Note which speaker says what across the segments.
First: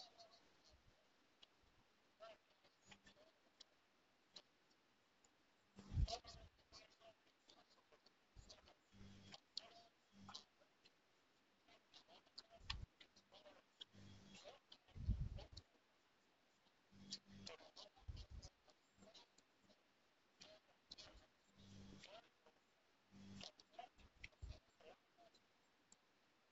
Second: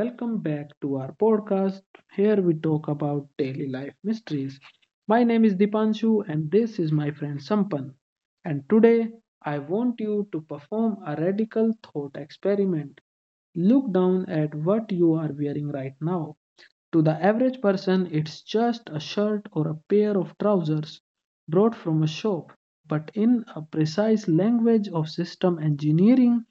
Speaker 1: welcome back to our podcast. Here we talk about daily life mysteries. My name is Dipanshu, and this is my friend Sampan. And today, I want you to perform a radical thought experiment. Look down at what you are wearing right now. To the average person, it's just a shirt or a pair of trousers brought from a shop, but in a precise language of system engineering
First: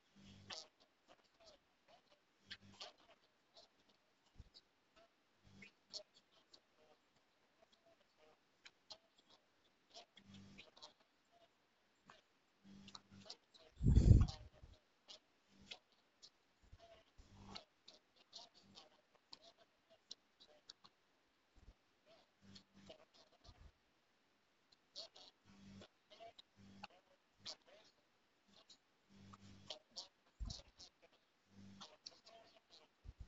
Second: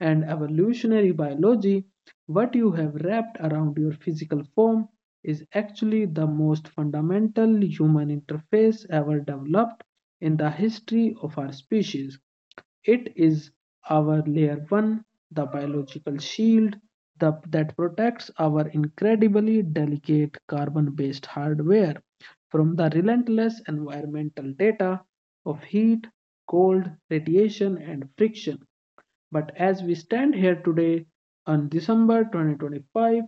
Speaker 1: and evolutionary biology, what you have wrapped around your physical form is actually the most fundamental human interface ever developed in the history of our species. It is our layer 1, the biological shield that protects our incredibly delicate carbon based hardware from the relentless environmental data of heat, cold, radiation, and friction. But as we stand here today on December 2025,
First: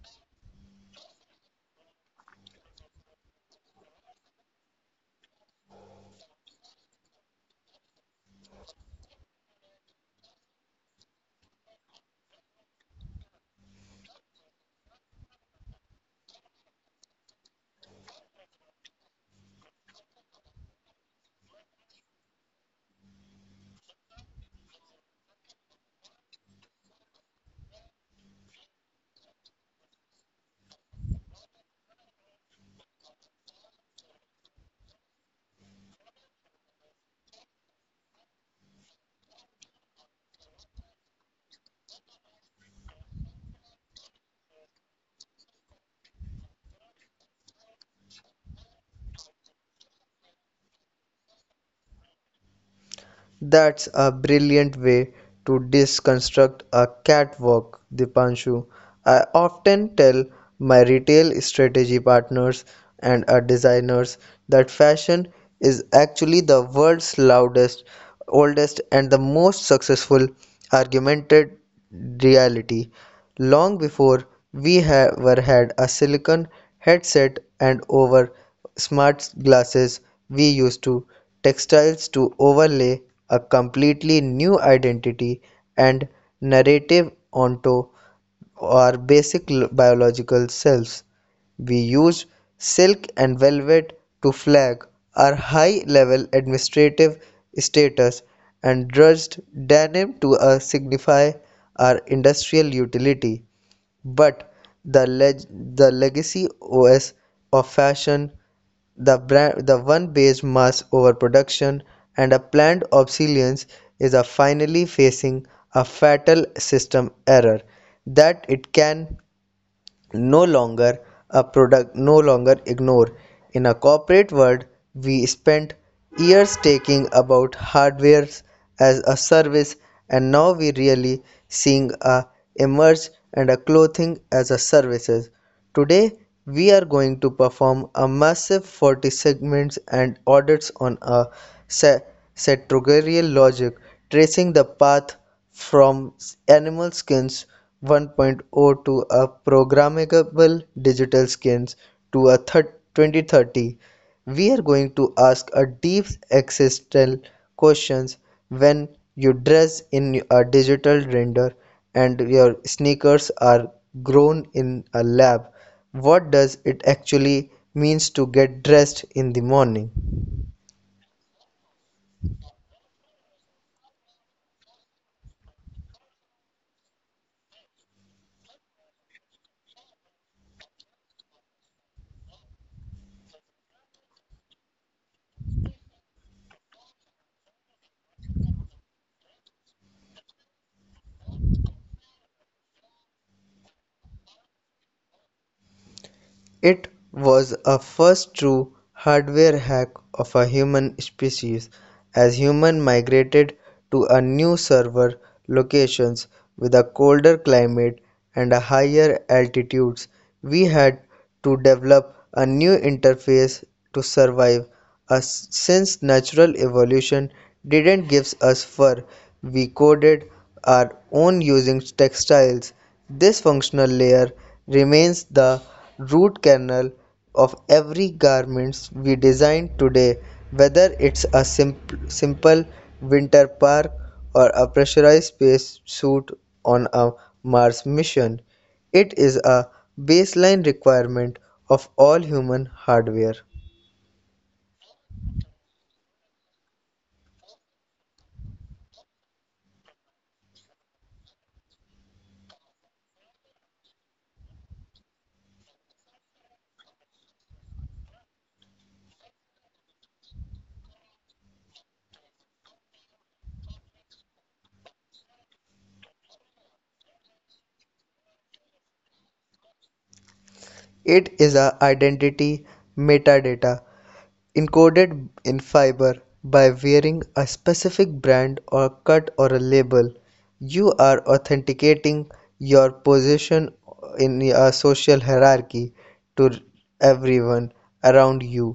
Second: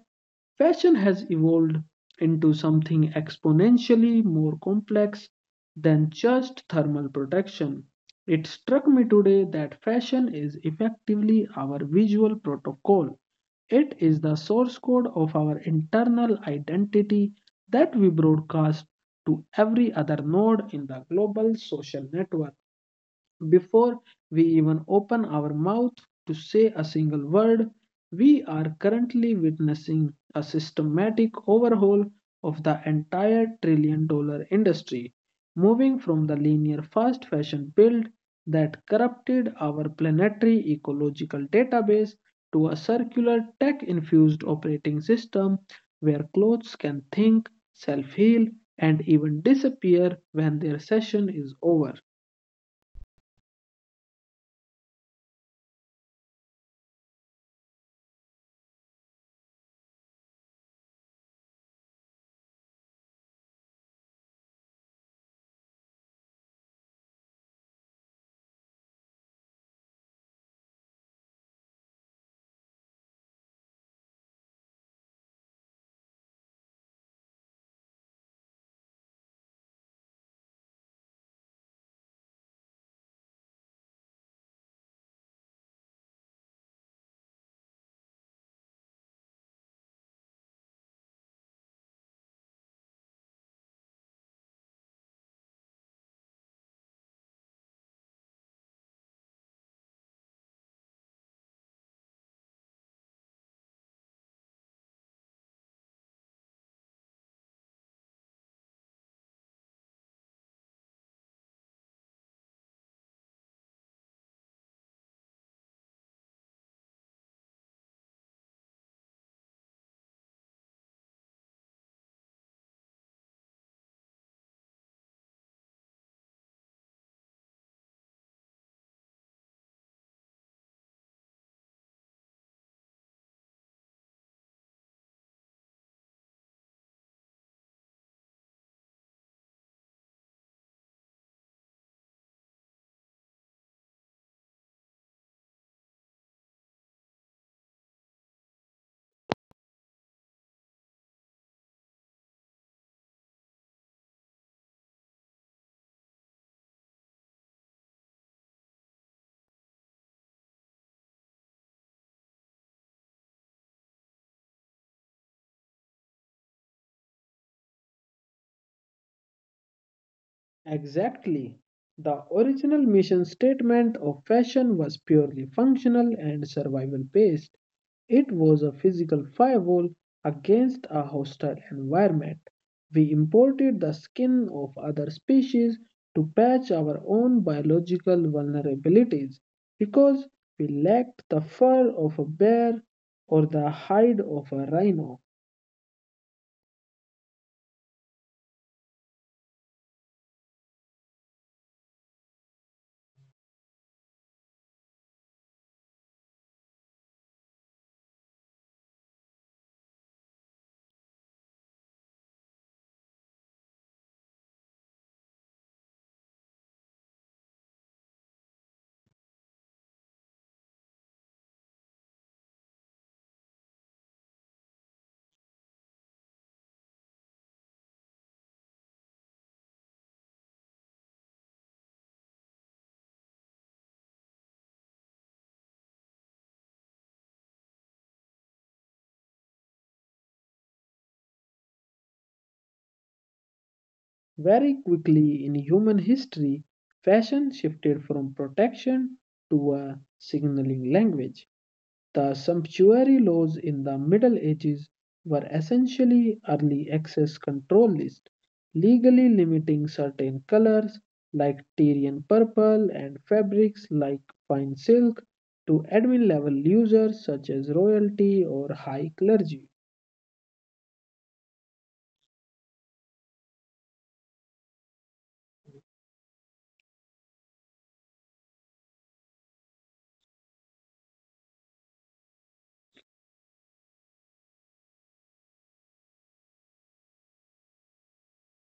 Speaker 1: fashion has evolved into something exponentially more complex than just thermal protection. It struck me today that fashion is effectively our visual protocol. It is the source code of our internal identity that we broadcast to every other node in the global social network. Before we even open our mouth to say a single word, we are currently witnessing a systematic overhaul of the entire trillion dollar industry, moving from the linear fast fashion build that corrupted our planetary ecological database to a circular tech infused operating system where clothes can think, self heal, and even disappear when their session is over.
Speaker 2: That's a brilliant way to deconstruct a catwalk, Dipanshu. I often tell my retail strategy partners and our designers that fashion is actually the world's loudest, oldest, and the most successful augmented reality. Long before we have, were had a silicon headset and over smart glasses, we used to textiles to overlay a completely new identity and narrative onto our basic biological selves. We use silk and velvet to flag our high level administrative status and drudged denim to signify our industrial utility, but the the legacy OS of fashion, the brand, the one based mass overproduction and a planned obsolescence is a finally facing a fatal system error that it can no longer a product no longer ignore. In a corporate world, we spent years taking about hardware as a service, and now we really seeing a emerge and a clothing as a services. Today we are going to perform a massive 40 segments and audits on a categorical logic, tracing the path from animal skins 1.0 to a programmable digital skins to a 2030. We are going to ask a deep existential questions when you dress in a digital render and your sneakers are grown in a lab. What does it actually means to get dressed in the morning?
Speaker 1: Exactly. The original mission statement of fashion was purely functional and survival based. It was a physical firewall against a hostile environment. We imported the skin of other species to patch our own biological vulnerabilities because we lacked the fur of a bear or the hide of a rhino.
Speaker 2: It was a first true hardware hack of a human species, as humans migrated to a new server locations with a colder climate and a higher altitudes. We had to develop a new interface to survive, as since natural evolution didn't give us fur. We coded our own using textiles. This functional layer remains the root kernel of every garment we design today, whether it's a simple winter park or a pressurized space suit on a Mars mission. It is a baseline requirement of all human hardware.
Speaker 1: Very quickly in human history, fashion shifted from protection to a signaling language. The sumptuary laws in the Middle Ages were essentially early access control lists, legally limiting certain colors like Tyrian purple and fabrics like fine silk to admin level users such as royalty or high clergy.
Speaker 2: It is a identity metadata encoded in fiber. By wearing a specific brand or cut or a label, you are authenticating your position in a social hierarchy to everyone around you.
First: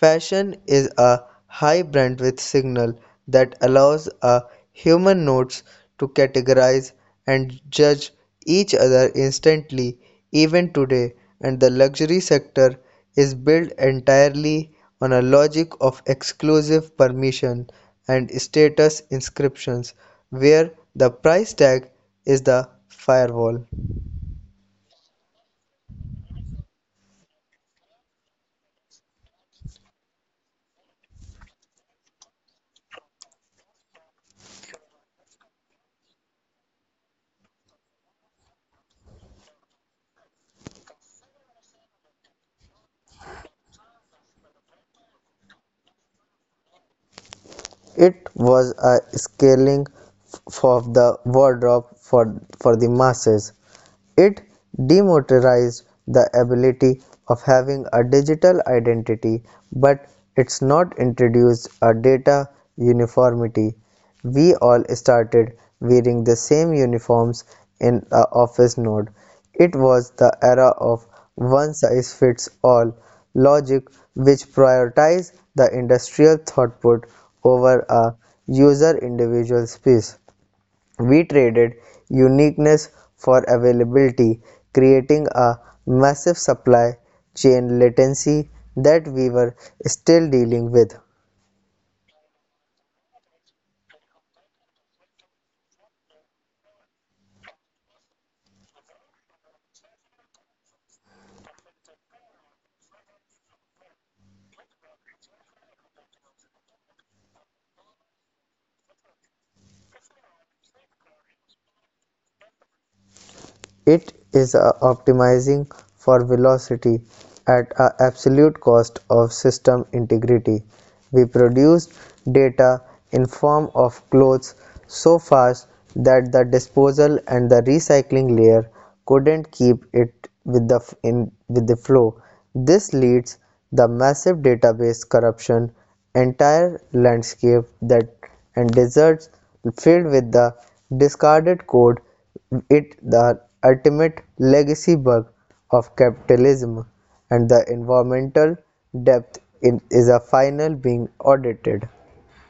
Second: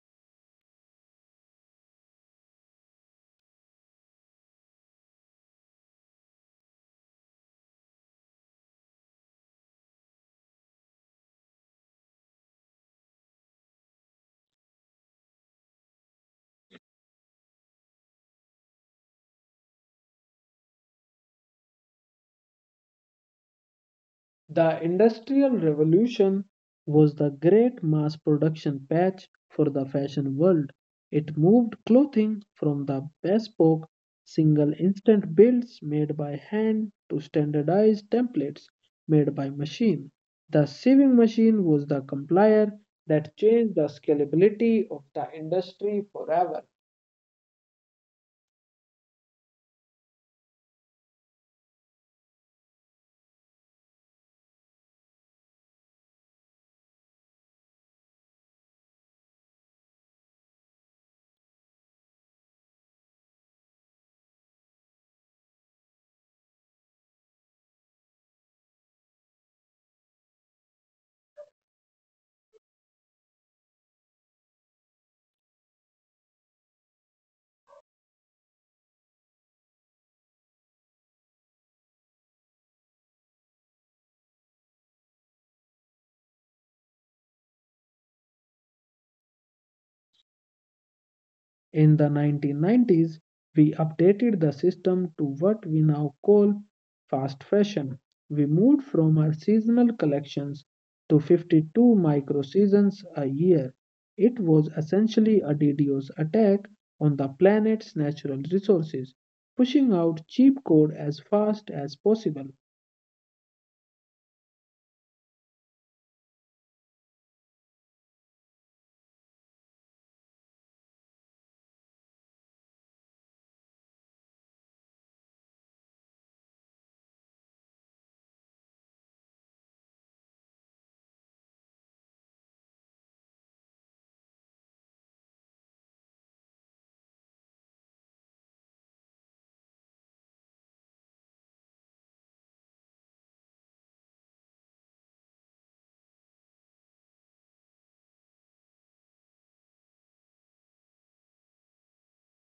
Speaker 2: Fashion is a high bandwidth signal that allows a human nodes to categorize and judge each other instantly, even today. And the luxury sector is built entirely on a logic of exclusive permission and status inscriptions, where the price tag is the firewall.
Speaker 1: The Industrial Revolution was the great mass production patch for the fashion world. It moved clothing from the bespoke, single instant builds made by hand to standardized templates made by machine. The sewing machine was the complier that changed the scalability of the industry forever.
Speaker 2: It was a scaling of the wardrobe for the masses. It democratized the ability of having a digital identity, but it's not introduced a data uniformity. We all started wearing the same uniforms in a office node. It was the era of one size fits all logic, which prioritized the industrial throughput over a user individual space. We traded uniqueness for availability, creating a massive supply chain latency that we were still dealing with.
Speaker 1: In the 1990s, we updated the system to what we now call fast fashion. We moved from our seasonal collections to 52 microseasons a year. It was essentially a DDoS attack on the planet's natural resources, pushing out cheap code as fast as possible.
Speaker 2: It is optimizing for velocity at an absolute cost of system integrity. We produce data in form of clothes so fast that the disposal and the recycling layer couldn't keep it with the flow. This leads the massive database corruption, entire landscape that and deserts filled with the discarded code. It the ultimate legacy bug of capitalism and the environmental depth is a final being audited.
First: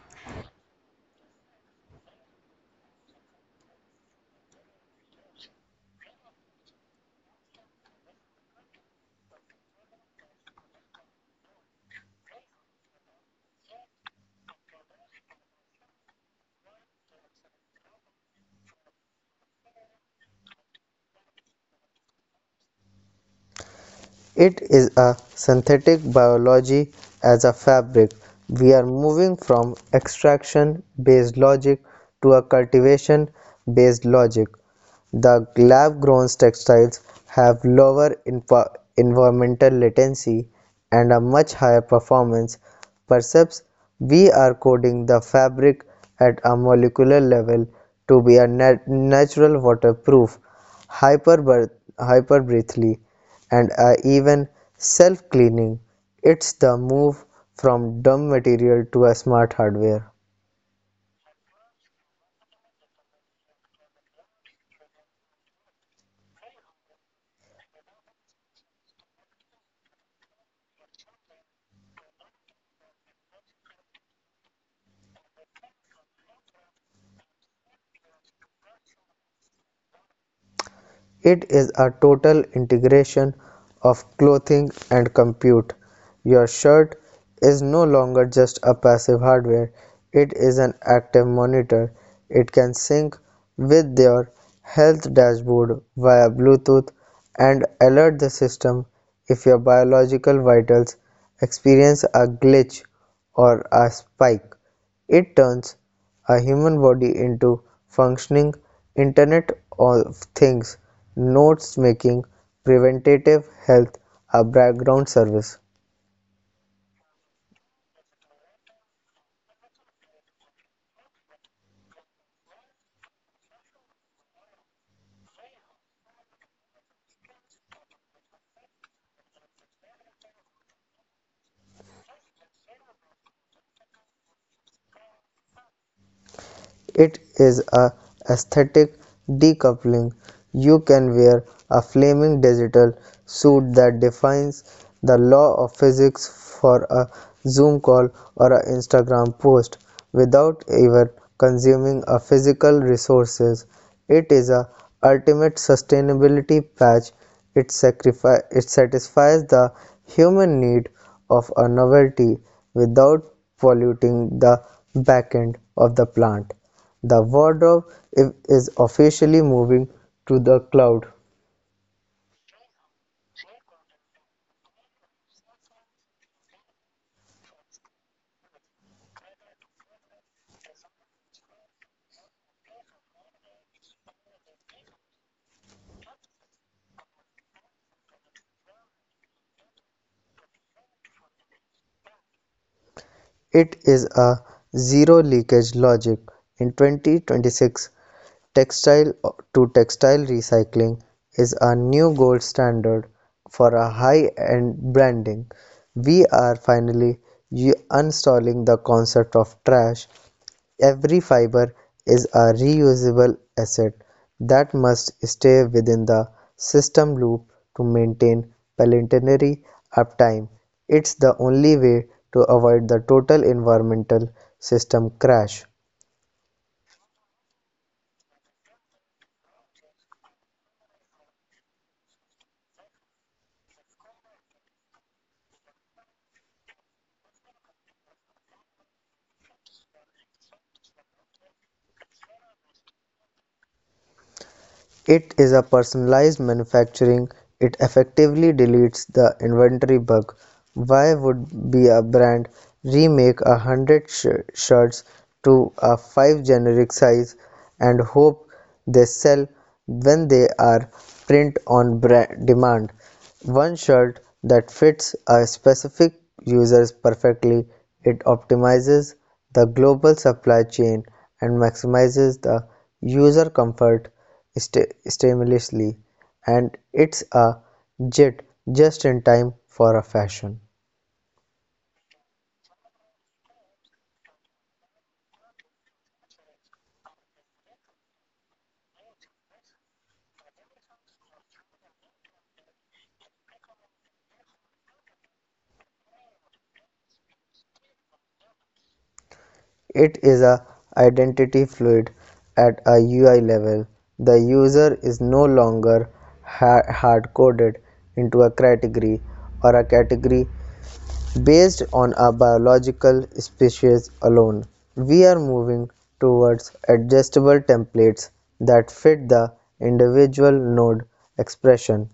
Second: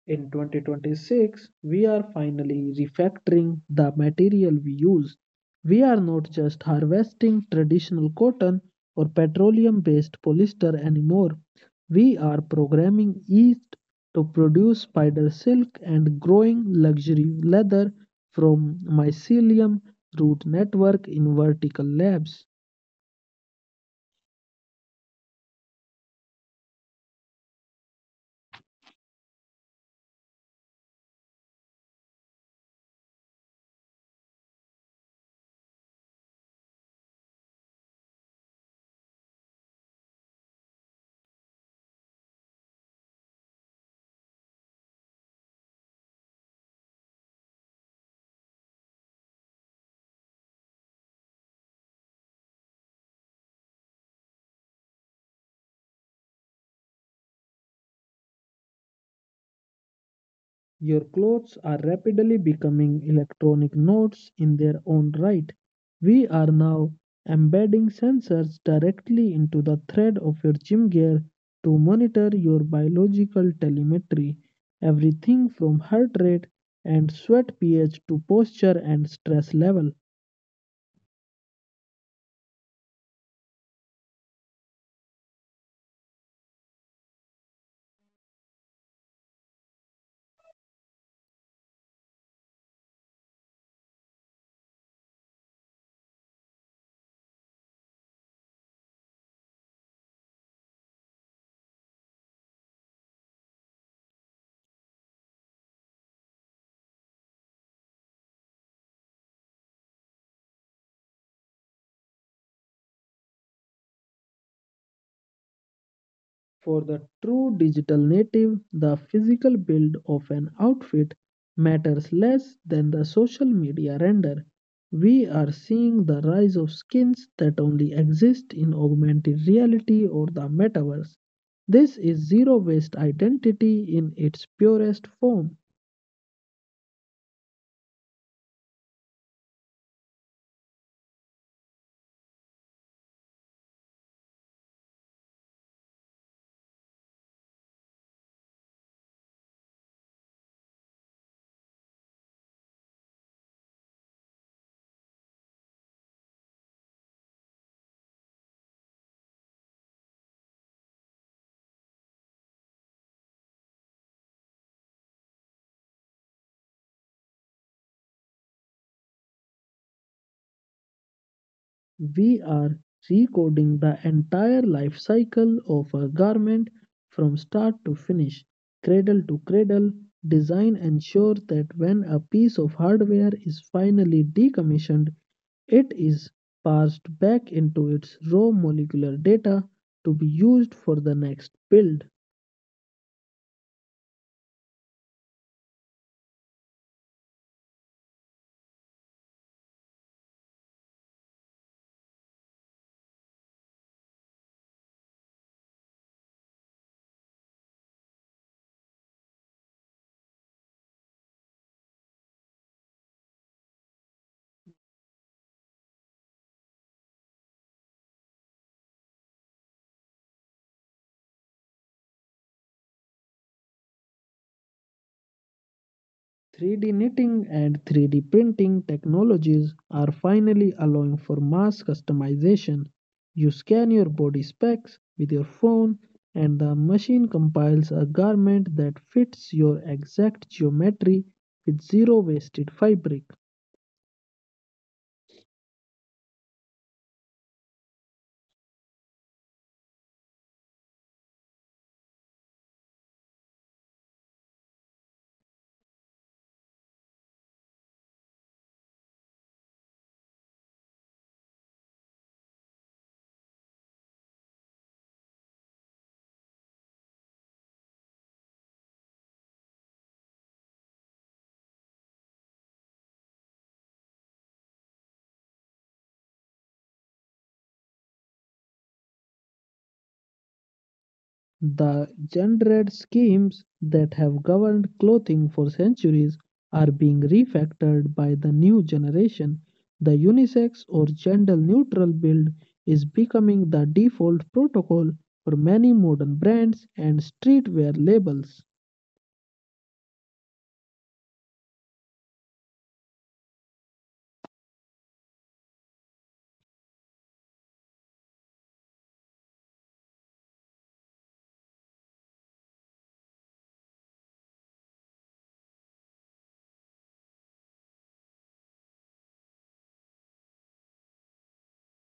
Speaker 1: In 2026, we are finally refactoring the material we use. We are not just harvesting traditional cotton or petroleum based polyester anymore. We are programming yeast to produce spider silk and growing luxury leather from mycelium root network in vertical labs.
Speaker 2: It is a synthetic biology as a fabric. We are moving from extraction based logic to a cultivation based logic. The lab grown textiles have lower environmental latency and a much higher performance. Perhaps we are coding the fabric at a molecular level to be a natural waterproof, hyper hyper breathly, and are even self-cleaning. It's the move from dumb material to a smart hardware.
Speaker 1: Your clothes are rapidly becoming electronic nodes in their own right. We are now embedding sensors directly into the thread of your gym gear to monitor your biological telemetry, everything from heart rate and sweat pH to posture and stress level.
Speaker 2: It is a total integration of clothing and compute. Your shirt is no longer just a passive hardware, it is an active monitor. It can sync with your health dashboard via Bluetooth and alert the system if your biological vitals experience a glitch or a spike. It turns a human body into functioning Internet of Things, notes making, preventative health, a background service.
Speaker 1: For the true digital native, the physical build of an outfit matters less than the social media render. We are seeing the rise of skins that only exist in augmented reality or the metaverse. This is zero waste identity in its purest form.
Speaker 2: It is a aesthetic decoupling. You can wear a flaming digital suit that defines the law of physics for a Zoom call or an Instagram post without ever consuming a physical resources. It is a ultimate sustainability patch. It satisfies the human need of a novelty without polluting the back end of the plant. The wardrobe is officially moving to the cloud.
Speaker 1: We are recoding the entire life cycle of a garment from start to finish, cradle to cradle. Design ensures that when a piece of hardware is finally decommissioned, it is parsed back into its raw molecular data to be used for the next build.
Speaker 2: It is a zero-leakage logic. In 2026, textile-to-textile recycling is a new gold standard for a high-end branding. We are finally uninstalling the concept of trash. Every fiber is a reusable asset that must stay within the system loop to maintain planetary uptime. It's the only way to avoid the total environmental system crash.
Speaker 1: 3D knitting and 3D printing technologies are finally allowing for mass customization. You scan your body specs with your phone, and the machine compiles a garment that fits your exact geometry with zero wasted fabric.
Speaker 2: It is a personalized manufacturing, it effectively deletes the inventory bug. Why would be a brand remake 100 shirts to a five generic size and hope they sell when they are print on demand? One shirt that fits a specific user perfectly, it optimizes the global supply chain and maximizes the user comfort seamlessly, and it's a JIT just in time for a fashion.
Speaker 1: The gendered schemes that have governed clothing for centuries are being refactored by the new generation. The unisex or gender neutral build is becoming the default protocol for many modern brands and streetwear labels.
Speaker 2: It is a identity fluid at a UI level. The user is no longer hard coded into a category based on a biological species alone. We are moving towards adjustable templates that fit the individual node expression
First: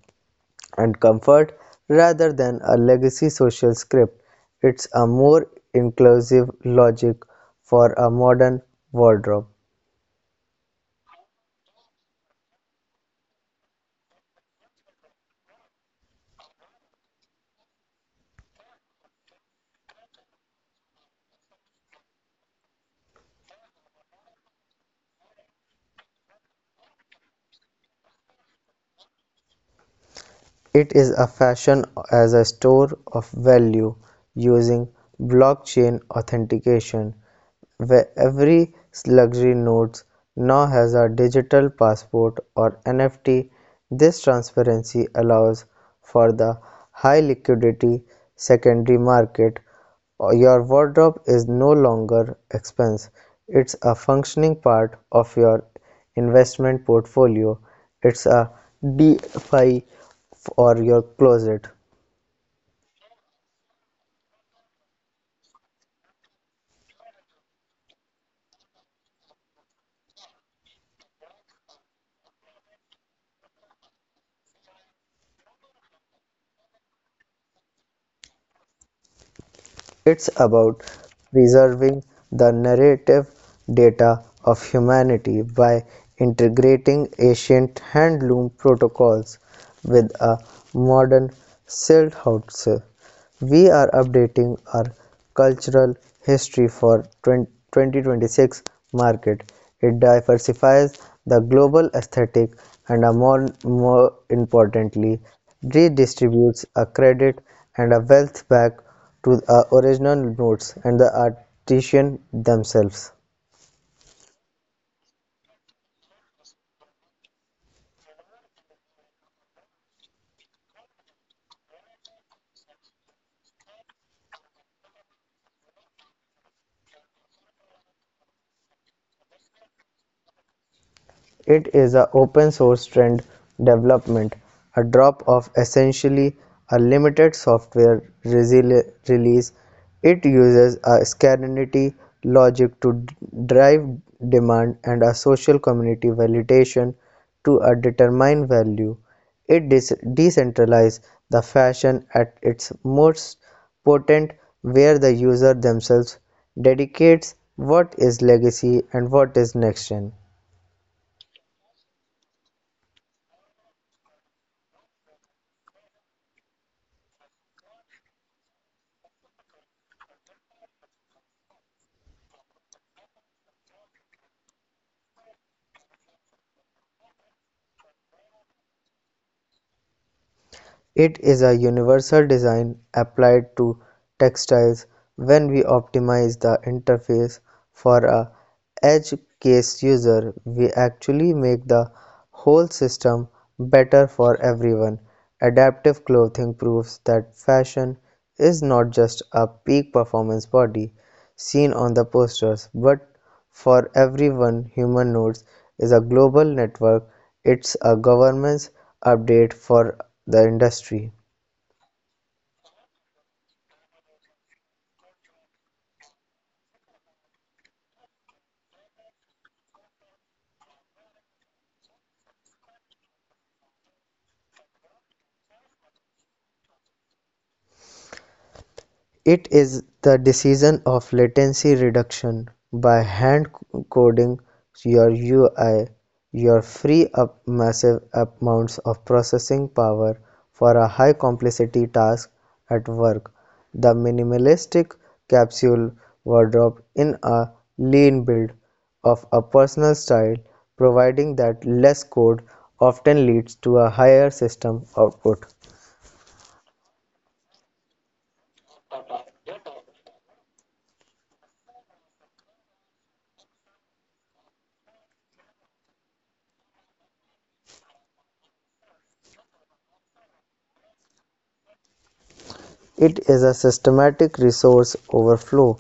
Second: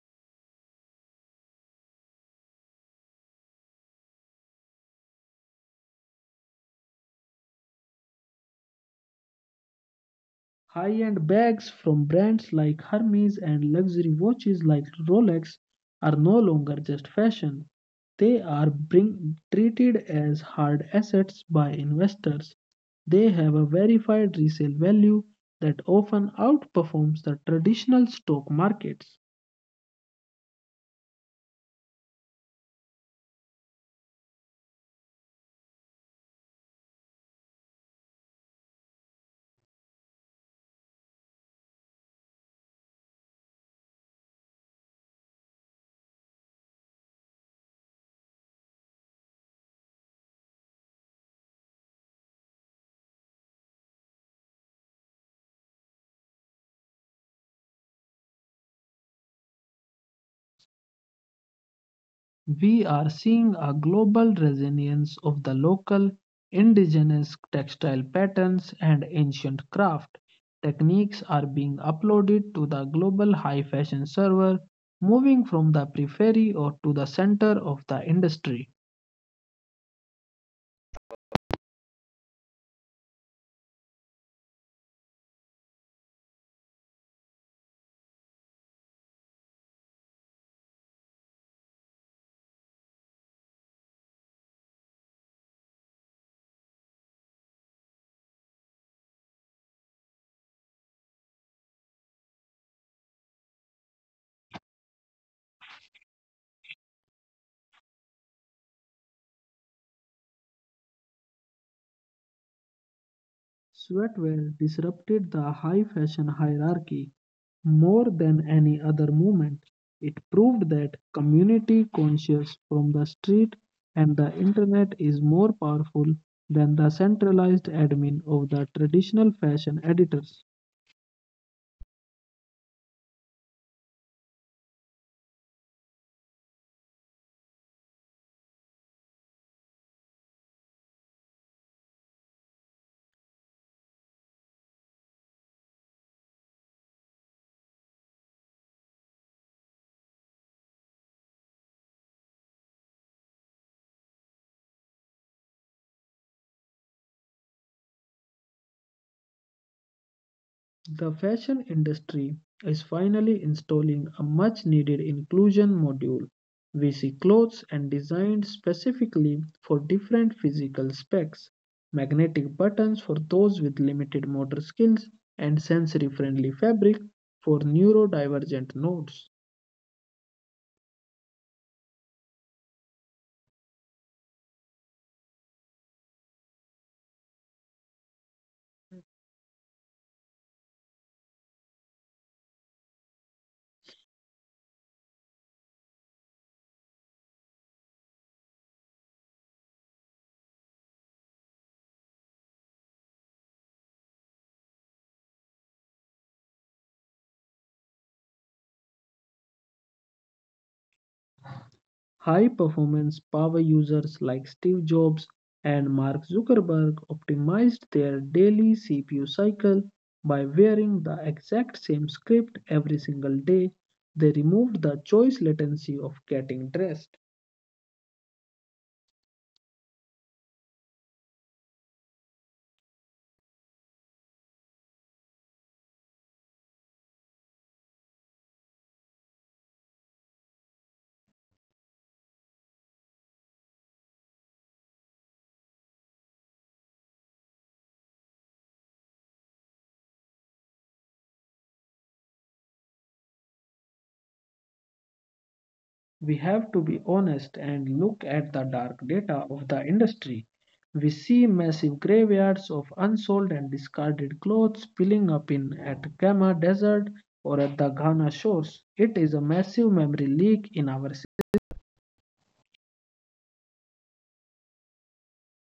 Speaker 2: and comfort rather than a legacy social script. It's a more inclusive logic for a modern wardrobe.
Speaker 1: High-end bags from brands like Hermes and luxury watches like Rolex are no longer just fashion. They are treated as hard assets by investors. They have a verified resale value that often outperforms the traditional stock markets.
Speaker 2: It is a fashion as a store of value using blockchain authentication, where every luxury note now has a digital passport or NFT. This transparency allows for the high liquidity secondary market. Your wardrobe is no longer expense. It's a functioning part of your investment portfolio. It's a DFI for your closet.
Speaker 1: We are seeing a global resilience of the local indigenous textile patterns and ancient craft. Techniques are being uploaded to the global high fashion server, moving from the periphery or to the center of the industry.
Speaker 2: It's about preserving the narrative data of humanity by integrating ancient handloom protocols with a modern silthouse. We are updating our cultural history for 2026 market. It diversifies the global aesthetic and a more importantly, redistributes a credit and a wealth back to the original notes and the artisan themselves.
Speaker 1: Sweatwear disrupted the high fashion hierarchy, more than any other movement, it proved that community conscious from the street and the internet is more powerful than the centralized admin of the traditional fashion editors.
Speaker 2: It is an open source trend development, a drop of essentially a limited software release. It uses a scarcity logic to drive demand and a social community validation to a determined value. It decentralizes the fashion at its most potent, where the user themselves dedicates what is legacy and what is next gen.
Speaker 1: The fashion industry is finally installing a much needed inclusion module. We see clothes and designed specifically for different physical specs, magnetic buttons for those with limited motor skills, and sensory friendly fabric for neurodivergent nodes.
Speaker 2: It is a universal design applied to textiles. When we optimize the interface for a edge case user, we actually make the whole system better for everyone. Adaptive clothing proves that fashion is not just a peak performance body seen on the posters but for everyone. Human nodes is a global network, it's a governance update for the industry.
Speaker 1: High-performance power users like Steve Jobs and Mark Zuckerberg optimized their daily CPU cycle by wearing the exact same script every single day. They removed the choice latency of getting dressed.
Speaker 2: It is the decision of latency reduction by hand coding your UI. You free up massive amounts of processing power for a high complexity task at work. The minimalistic capsule wardrobe in a lean build of a personal style, providing that less code often leads to a higher system output.
Speaker 1: We have to be honest and look at the dark data of the industry. We see massive graveyards of unsold and discarded clothes piling up in at Kama Desert or at the Ghana shores. It is a massive memory leak in our
Speaker 2: It is a systematic resource overflow.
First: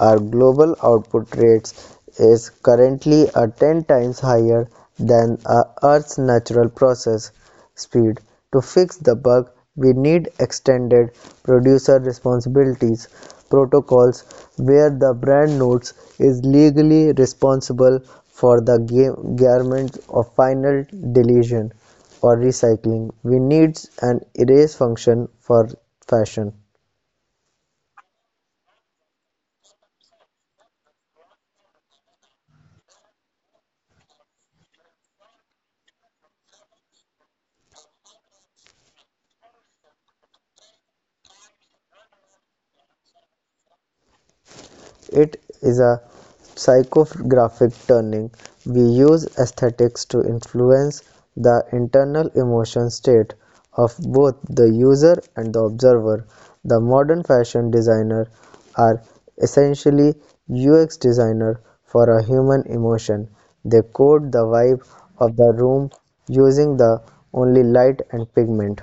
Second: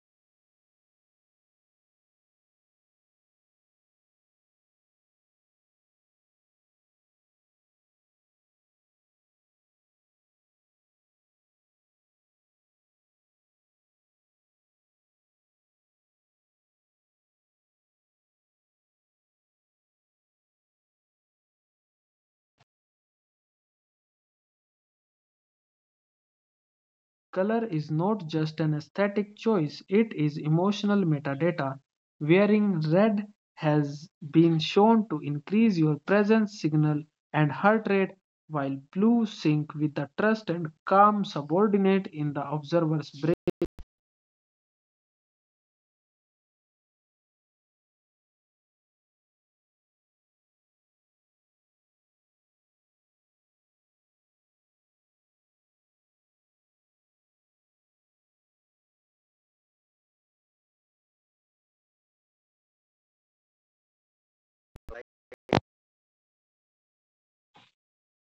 Speaker 2: Our global output rates is currently a 10 times higher than our Earth's natural process speed. To fix the bug, we need extended producer responsibilities protocols, where the brand notes is legally responsible for the game garment of final deletion. For recycling, we need an erase function for fashion.
Speaker 1: color is not just an aesthetic choice, it is emotional metadata. Wearing red has been shown to increase your presence signal and heart rate, while blue sync with the trust and calm subordinate in the observer's brain.
Speaker 2: It is a psychographic turning. We use aesthetics to influence the internal emotion state of both the user and the observer. The modern fashion designer are essentially UX designer for a human emotion. They code the vibe of the room using the only light and pigment.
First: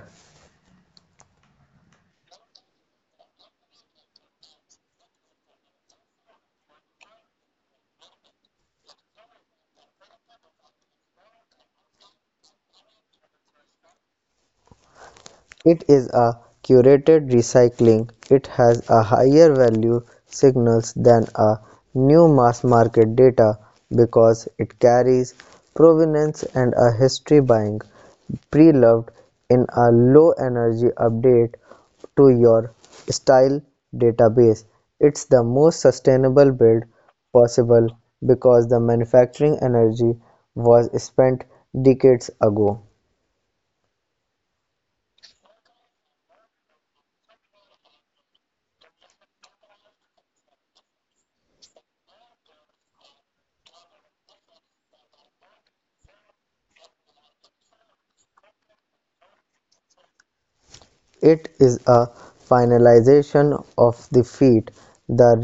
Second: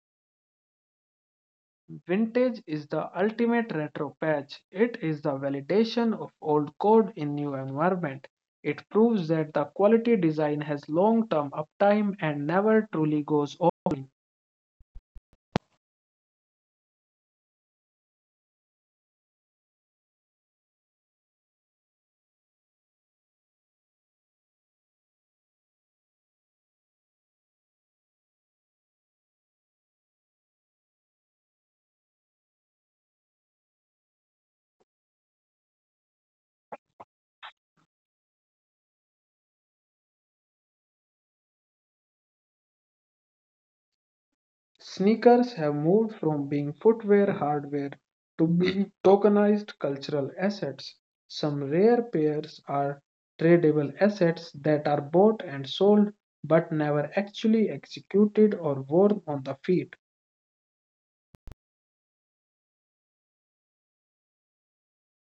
Speaker 1: Vintage is the ultimate retro patch. It is the validation of old code in new environment. It proves that the quality design has long-term uptime and never truly goes off.
Speaker 2: It is a curated recycling; it has a higher value signals than a new mass-market data because it carries provenance and a history buying pre-loved in a low-energy update to your style database. It's the most sustainable build possible because the manufacturing energy was spent decades ago.
Speaker 1: Sneakers have moved from being footwear hardware to being tokenized cultural assets. Some rare pairs are tradable assets that are bought and sold but never actually executed or worn on the feet.
Speaker 2: It is a finalization of the feat. The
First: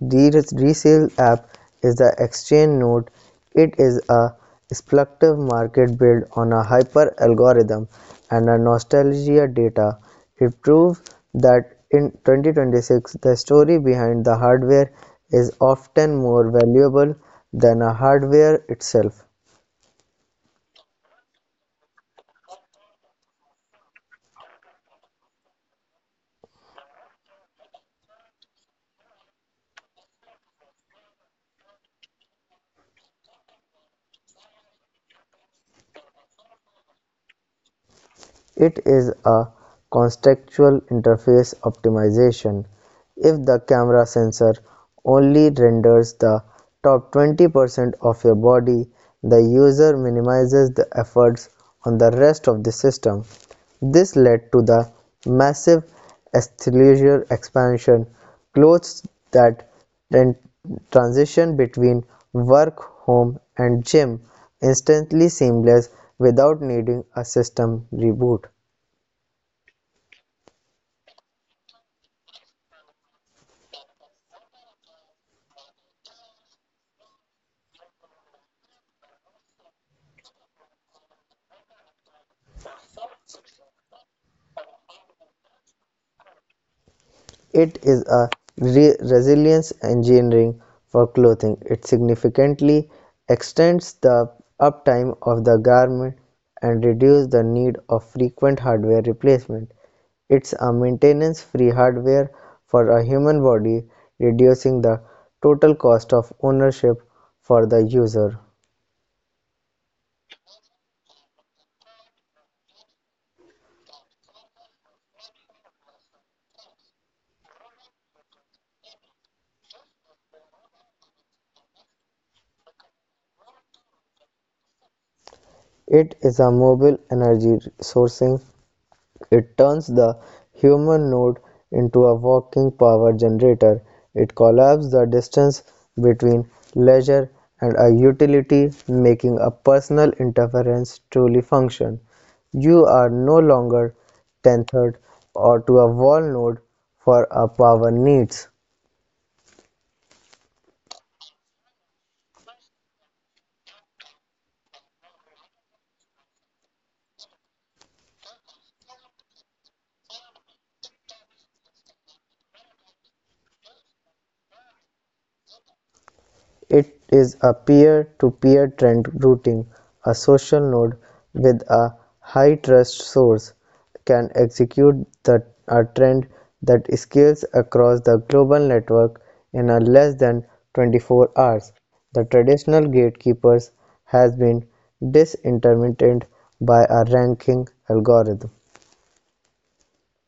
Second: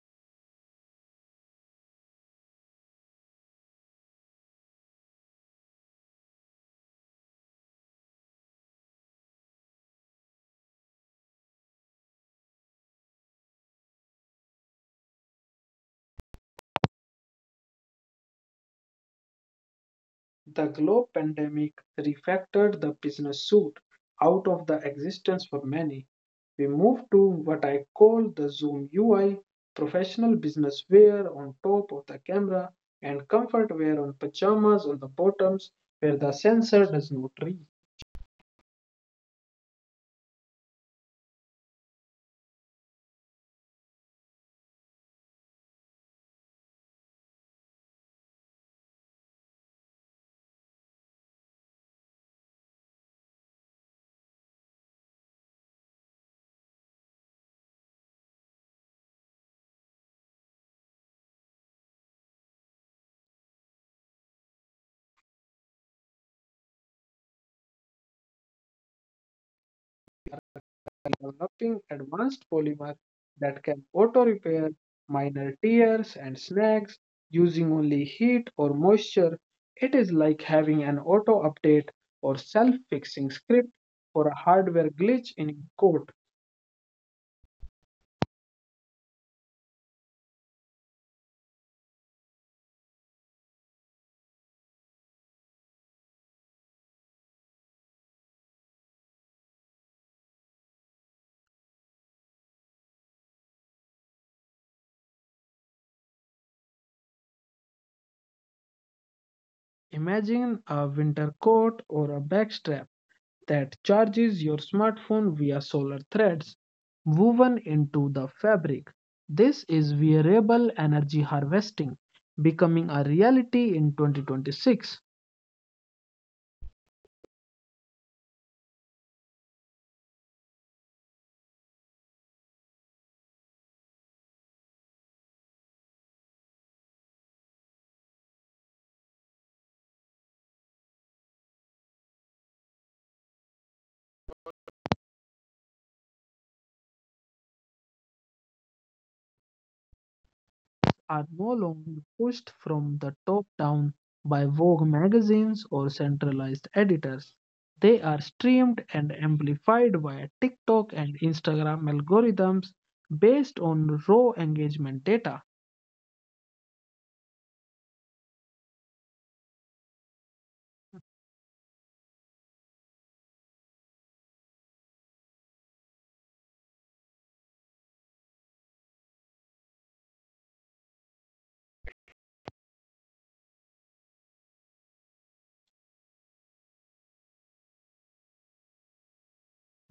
Speaker 2: resale app is the exchange node. It is a speculative market built on a hyper algorithm and a nostalgia data. It proves that in 2026 the story behind the hardware is often more valuable than the hardware itself.
Speaker 1: The global pandemic refactored the business suit out of the existence for many. We moved to what I call the Zoom UI, professional business wear on top of the camera and comfort wear on pajamas on the bottoms where the sensor does not reach.
Speaker 2: It is a contextual interface optimization. If the camera sensor only renders the top 20% of your body, the user minimizes the efforts on the rest of the system. This led to the massive athleisure expansion, clothes that transition between work, home, and gym instantly seamless without needing a system reboot.
Speaker 1: Developing advanced polymers that can auto repair minor tears and snags using only heat or moisture. It is like having an auto update or self fixing script for a hardware glitch in your coat.
Speaker 2: It is a resilience engineering for clothing. It significantly extends the uptime of the garment and reduces the need of frequent hardware replacement. It's a maintenance free hardware for a human body, reducing the total cost of ownership for the user.
Speaker 1: Imagine a winter coat or a backstrap that charges your smartphone via solar threads woven into the fabric. This is wearable energy harvesting becoming a reality in 2026.
Speaker 2: It is a mobile energy sourcing. It turns the human node into a walking power generator. It collapses the distance between leisure and a utility, making a personal interference truly function. You are no longer tethered or to a wall node for our power needs.
Speaker 1: Are no longer pushed from the top down by Vogue magazines or centralized editors. They are streamed and amplified via TikTok and Instagram algorithms based on raw engagement data.
Speaker 2: It is a peer-to-peer trend routing, a social node with a high-trust source can execute a trend that scales across the global network in a less than 24 hours. The traditional gatekeepers has been disintermittent by a ranking algorithm.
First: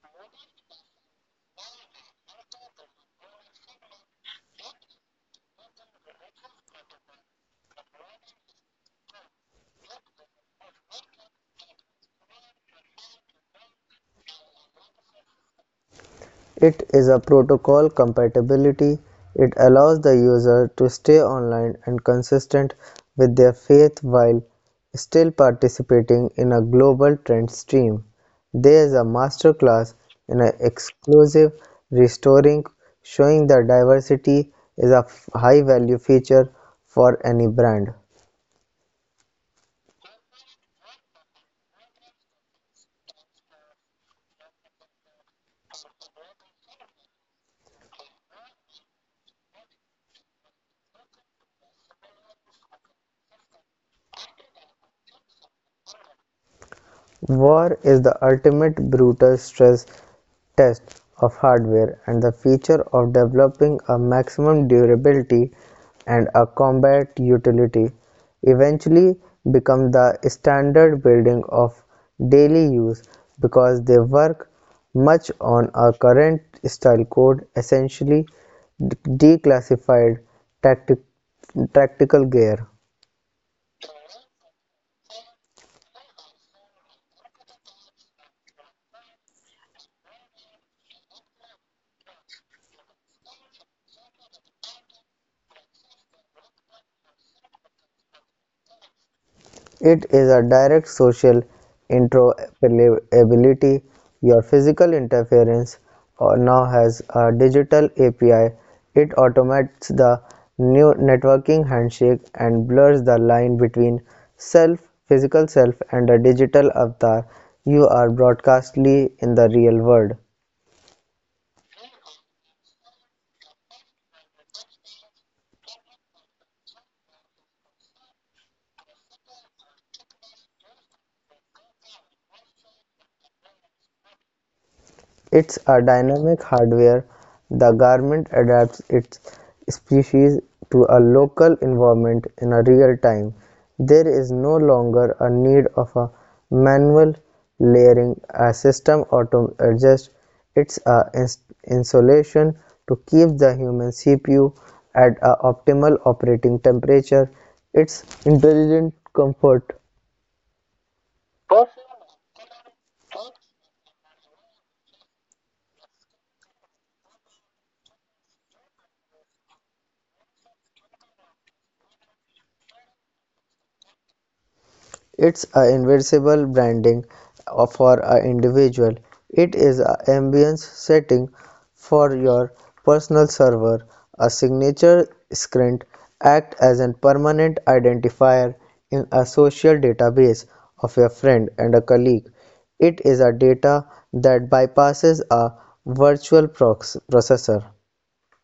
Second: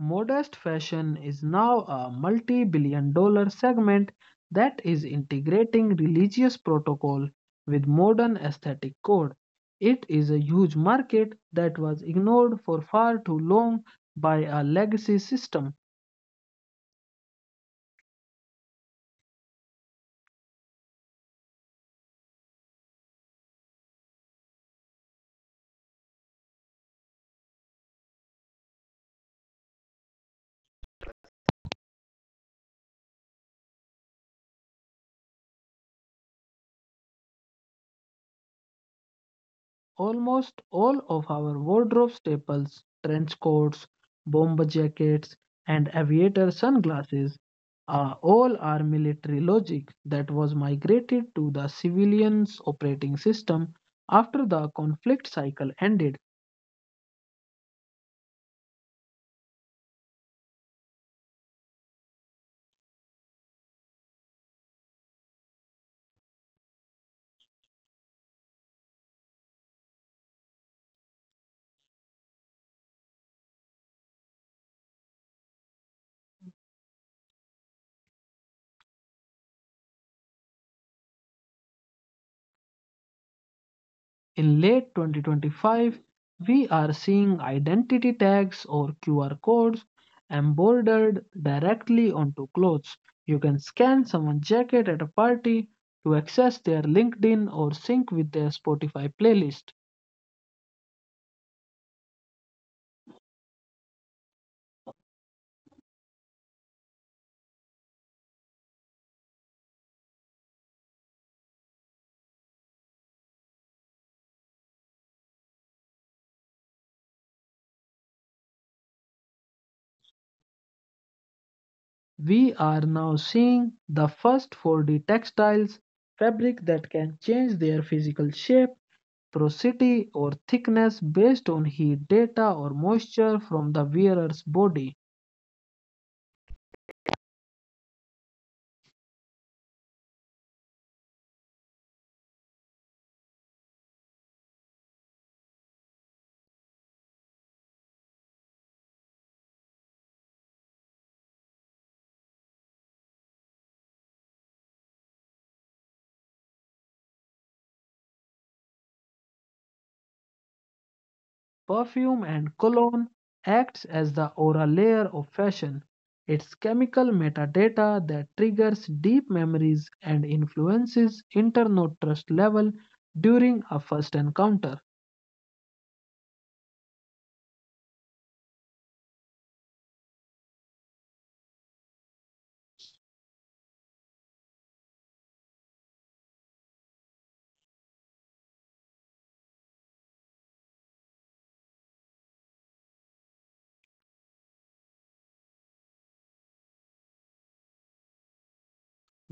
Speaker 1: Modest fashion is now a multi billion dollar segment that is integrating religious protocol with modern aesthetic code. It is a huge market that was ignored for far too long by a legacy system.
Speaker 2: It is a protocol compatibility, it allows the user to stay online and consistent with their faith while still participating in a global trend stream. There is a masterclass in an exclusive restoring, showing that diversity is a high value feature for any brand.
Speaker 1: Almost all of our wardrobe staples, trench coats, bomber jackets, and aviator sunglasses, are all are military logic that was migrated to the civilian's operating system after the conflict cycle ended.
Speaker 2: War is the ultimate brutal stress test of hardware, and the feature of developing a maximum durability and a combat utility eventually become the standard building of daily use because they work much on a current style code, essentially declassified tactic- tactical gear.
Speaker 1: In late 2025, we are seeing identity tags or QR codes embroidered directly onto clothes. You can scan someone's jacket at a party to access their LinkedIn or sync with their Spotify playlist.
Speaker 2: It is a direct social interoperability. Your physical interference now has a digital API. It automates the new networking handshake and blurs the line between self, physical self, and a digital avatar. You are broadcastly in the real world.
Speaker 1: We are now seeing the first 4D textiles fabric that can change their physical shape, porosity, or thickness based on heat data or moisture from the wearer's body.
Speaker 2: It's a dynamic hardware; the garment adapts its species to a local environment in a real time. There is no longer a need of a manual layering; a system auto adjusts its insulation to keep the human CPU at a optimal operating temperature. It's intelligent comfort.
Speaker 1: Perfume and cologne acts as the oral layer of fashion. It's chemical metadata that triggers deep memories and influences internal trust level during a first encounter.
Speaker 2: It's a invincible branding for an individual. It is an ambience setting for your personal server. A signature screen acts as a permanent identifier in a social database of your friend and a colleague. It is a data that bypasses a virtual processor.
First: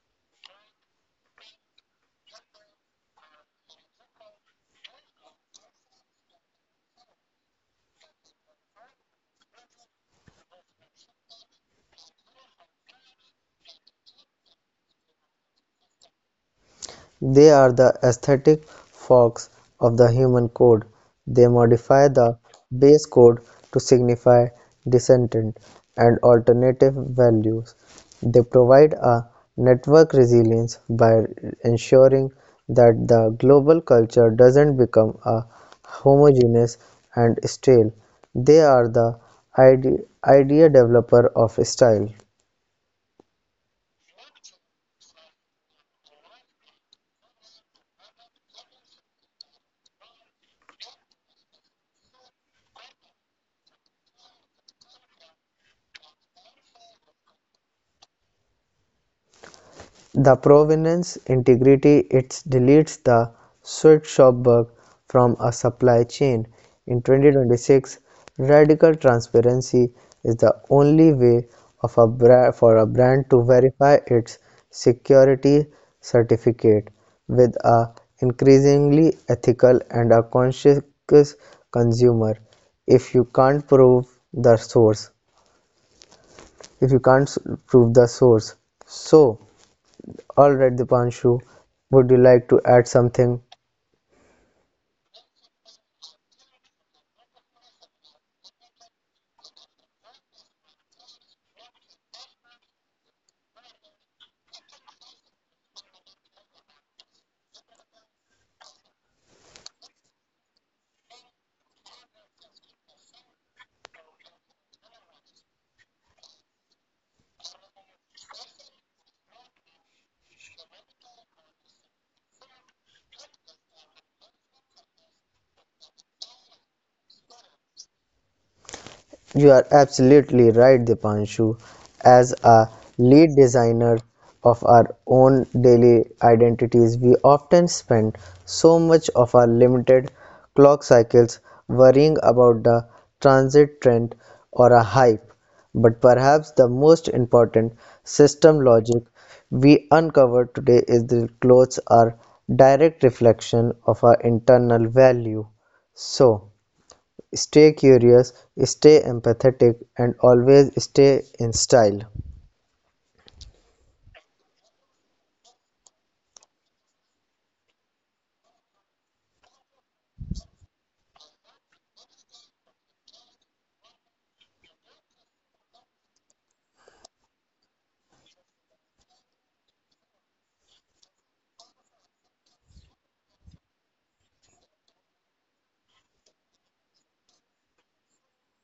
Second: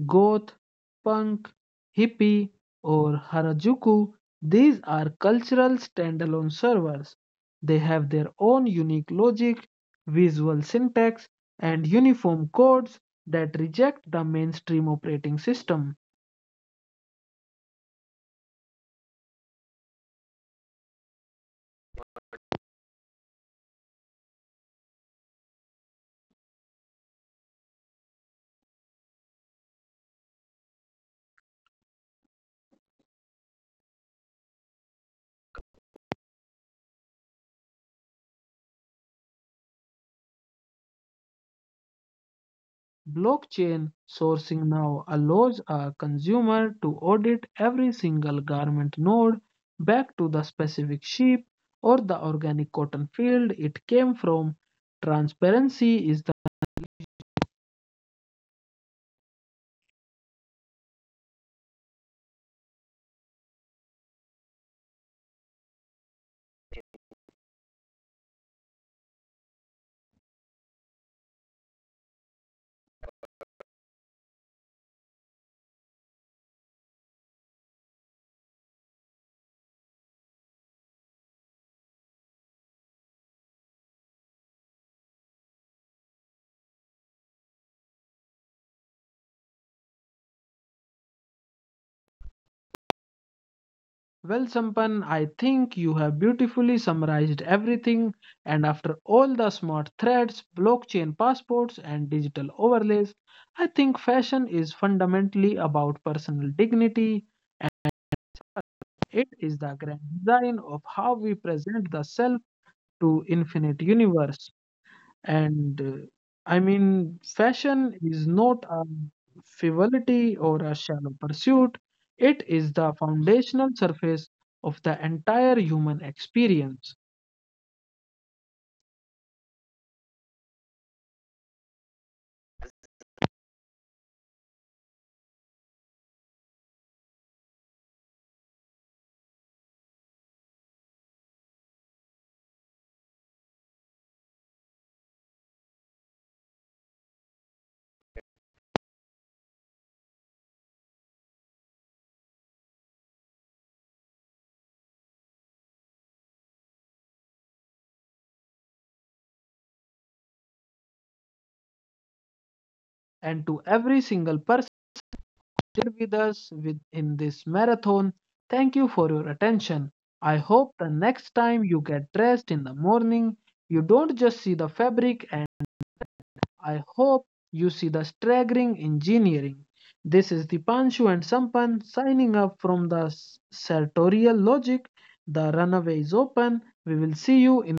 Speaker 1: Goth, punk, hippie, or Harajuku, these are cultural standalone servers. They have their own unique logic, visual syntax, and uniform codes that reject the mainstream operating system.
Speaker 2: They are the aesthetic forks of the human code. They modify the base code to signify dissentient and alternative values. They provide a network resilience by ensuring that the global culture doesn't become a homogeneous and stale. They are the idea developer of style.
Speaker 1: Blockchain sourcing now allows a consumer to audit every single garment node back to the specific sheep or the organic cotton field it came from. Transparency is the
Speaker 2: The provenance integrity it deletes the Schwarzschild bug from a supply chain. In 2026, radical transparency is the only way for a brand to verify its security certificate with a increasingly ethical and a conscious consumer. If you can't prove the source, if you can't prove the source, so all right, Dipanshu, would you like to add something?
Speaker 1: well, Sampan, I think you have beautifully summarized everything. And after all the smart threads, blockchain passports, and digital overlays, I think fashion is fundamentally about personal dignity. It is the grand design of how we present the self to infinite universe. And I mean, fashion is not a frivolity or a shallow pursuit. It is the foundational surface of the entire human experience.
Speaker 2: You are absolutely right, Dipanshu. As a lead designer of our own daily identities, we often spend so much of our limited clock cycles worrying about the transit trend or a hype. But perhaps the most important system logic we uncovered today is that clothes are direct reflection of our internal value. So, stay curious, stay empathetic, and always stay in style.
Speaker 1: And to every single person here with us in this marathon, thank you for your attention. I hope the next time you get dressed in the morning, you don't just see the fabric and. I hope you see the staggering engineering. This is the Dipanshu and Sampan signing up from the sartorial logic. The runway is open. We will see you in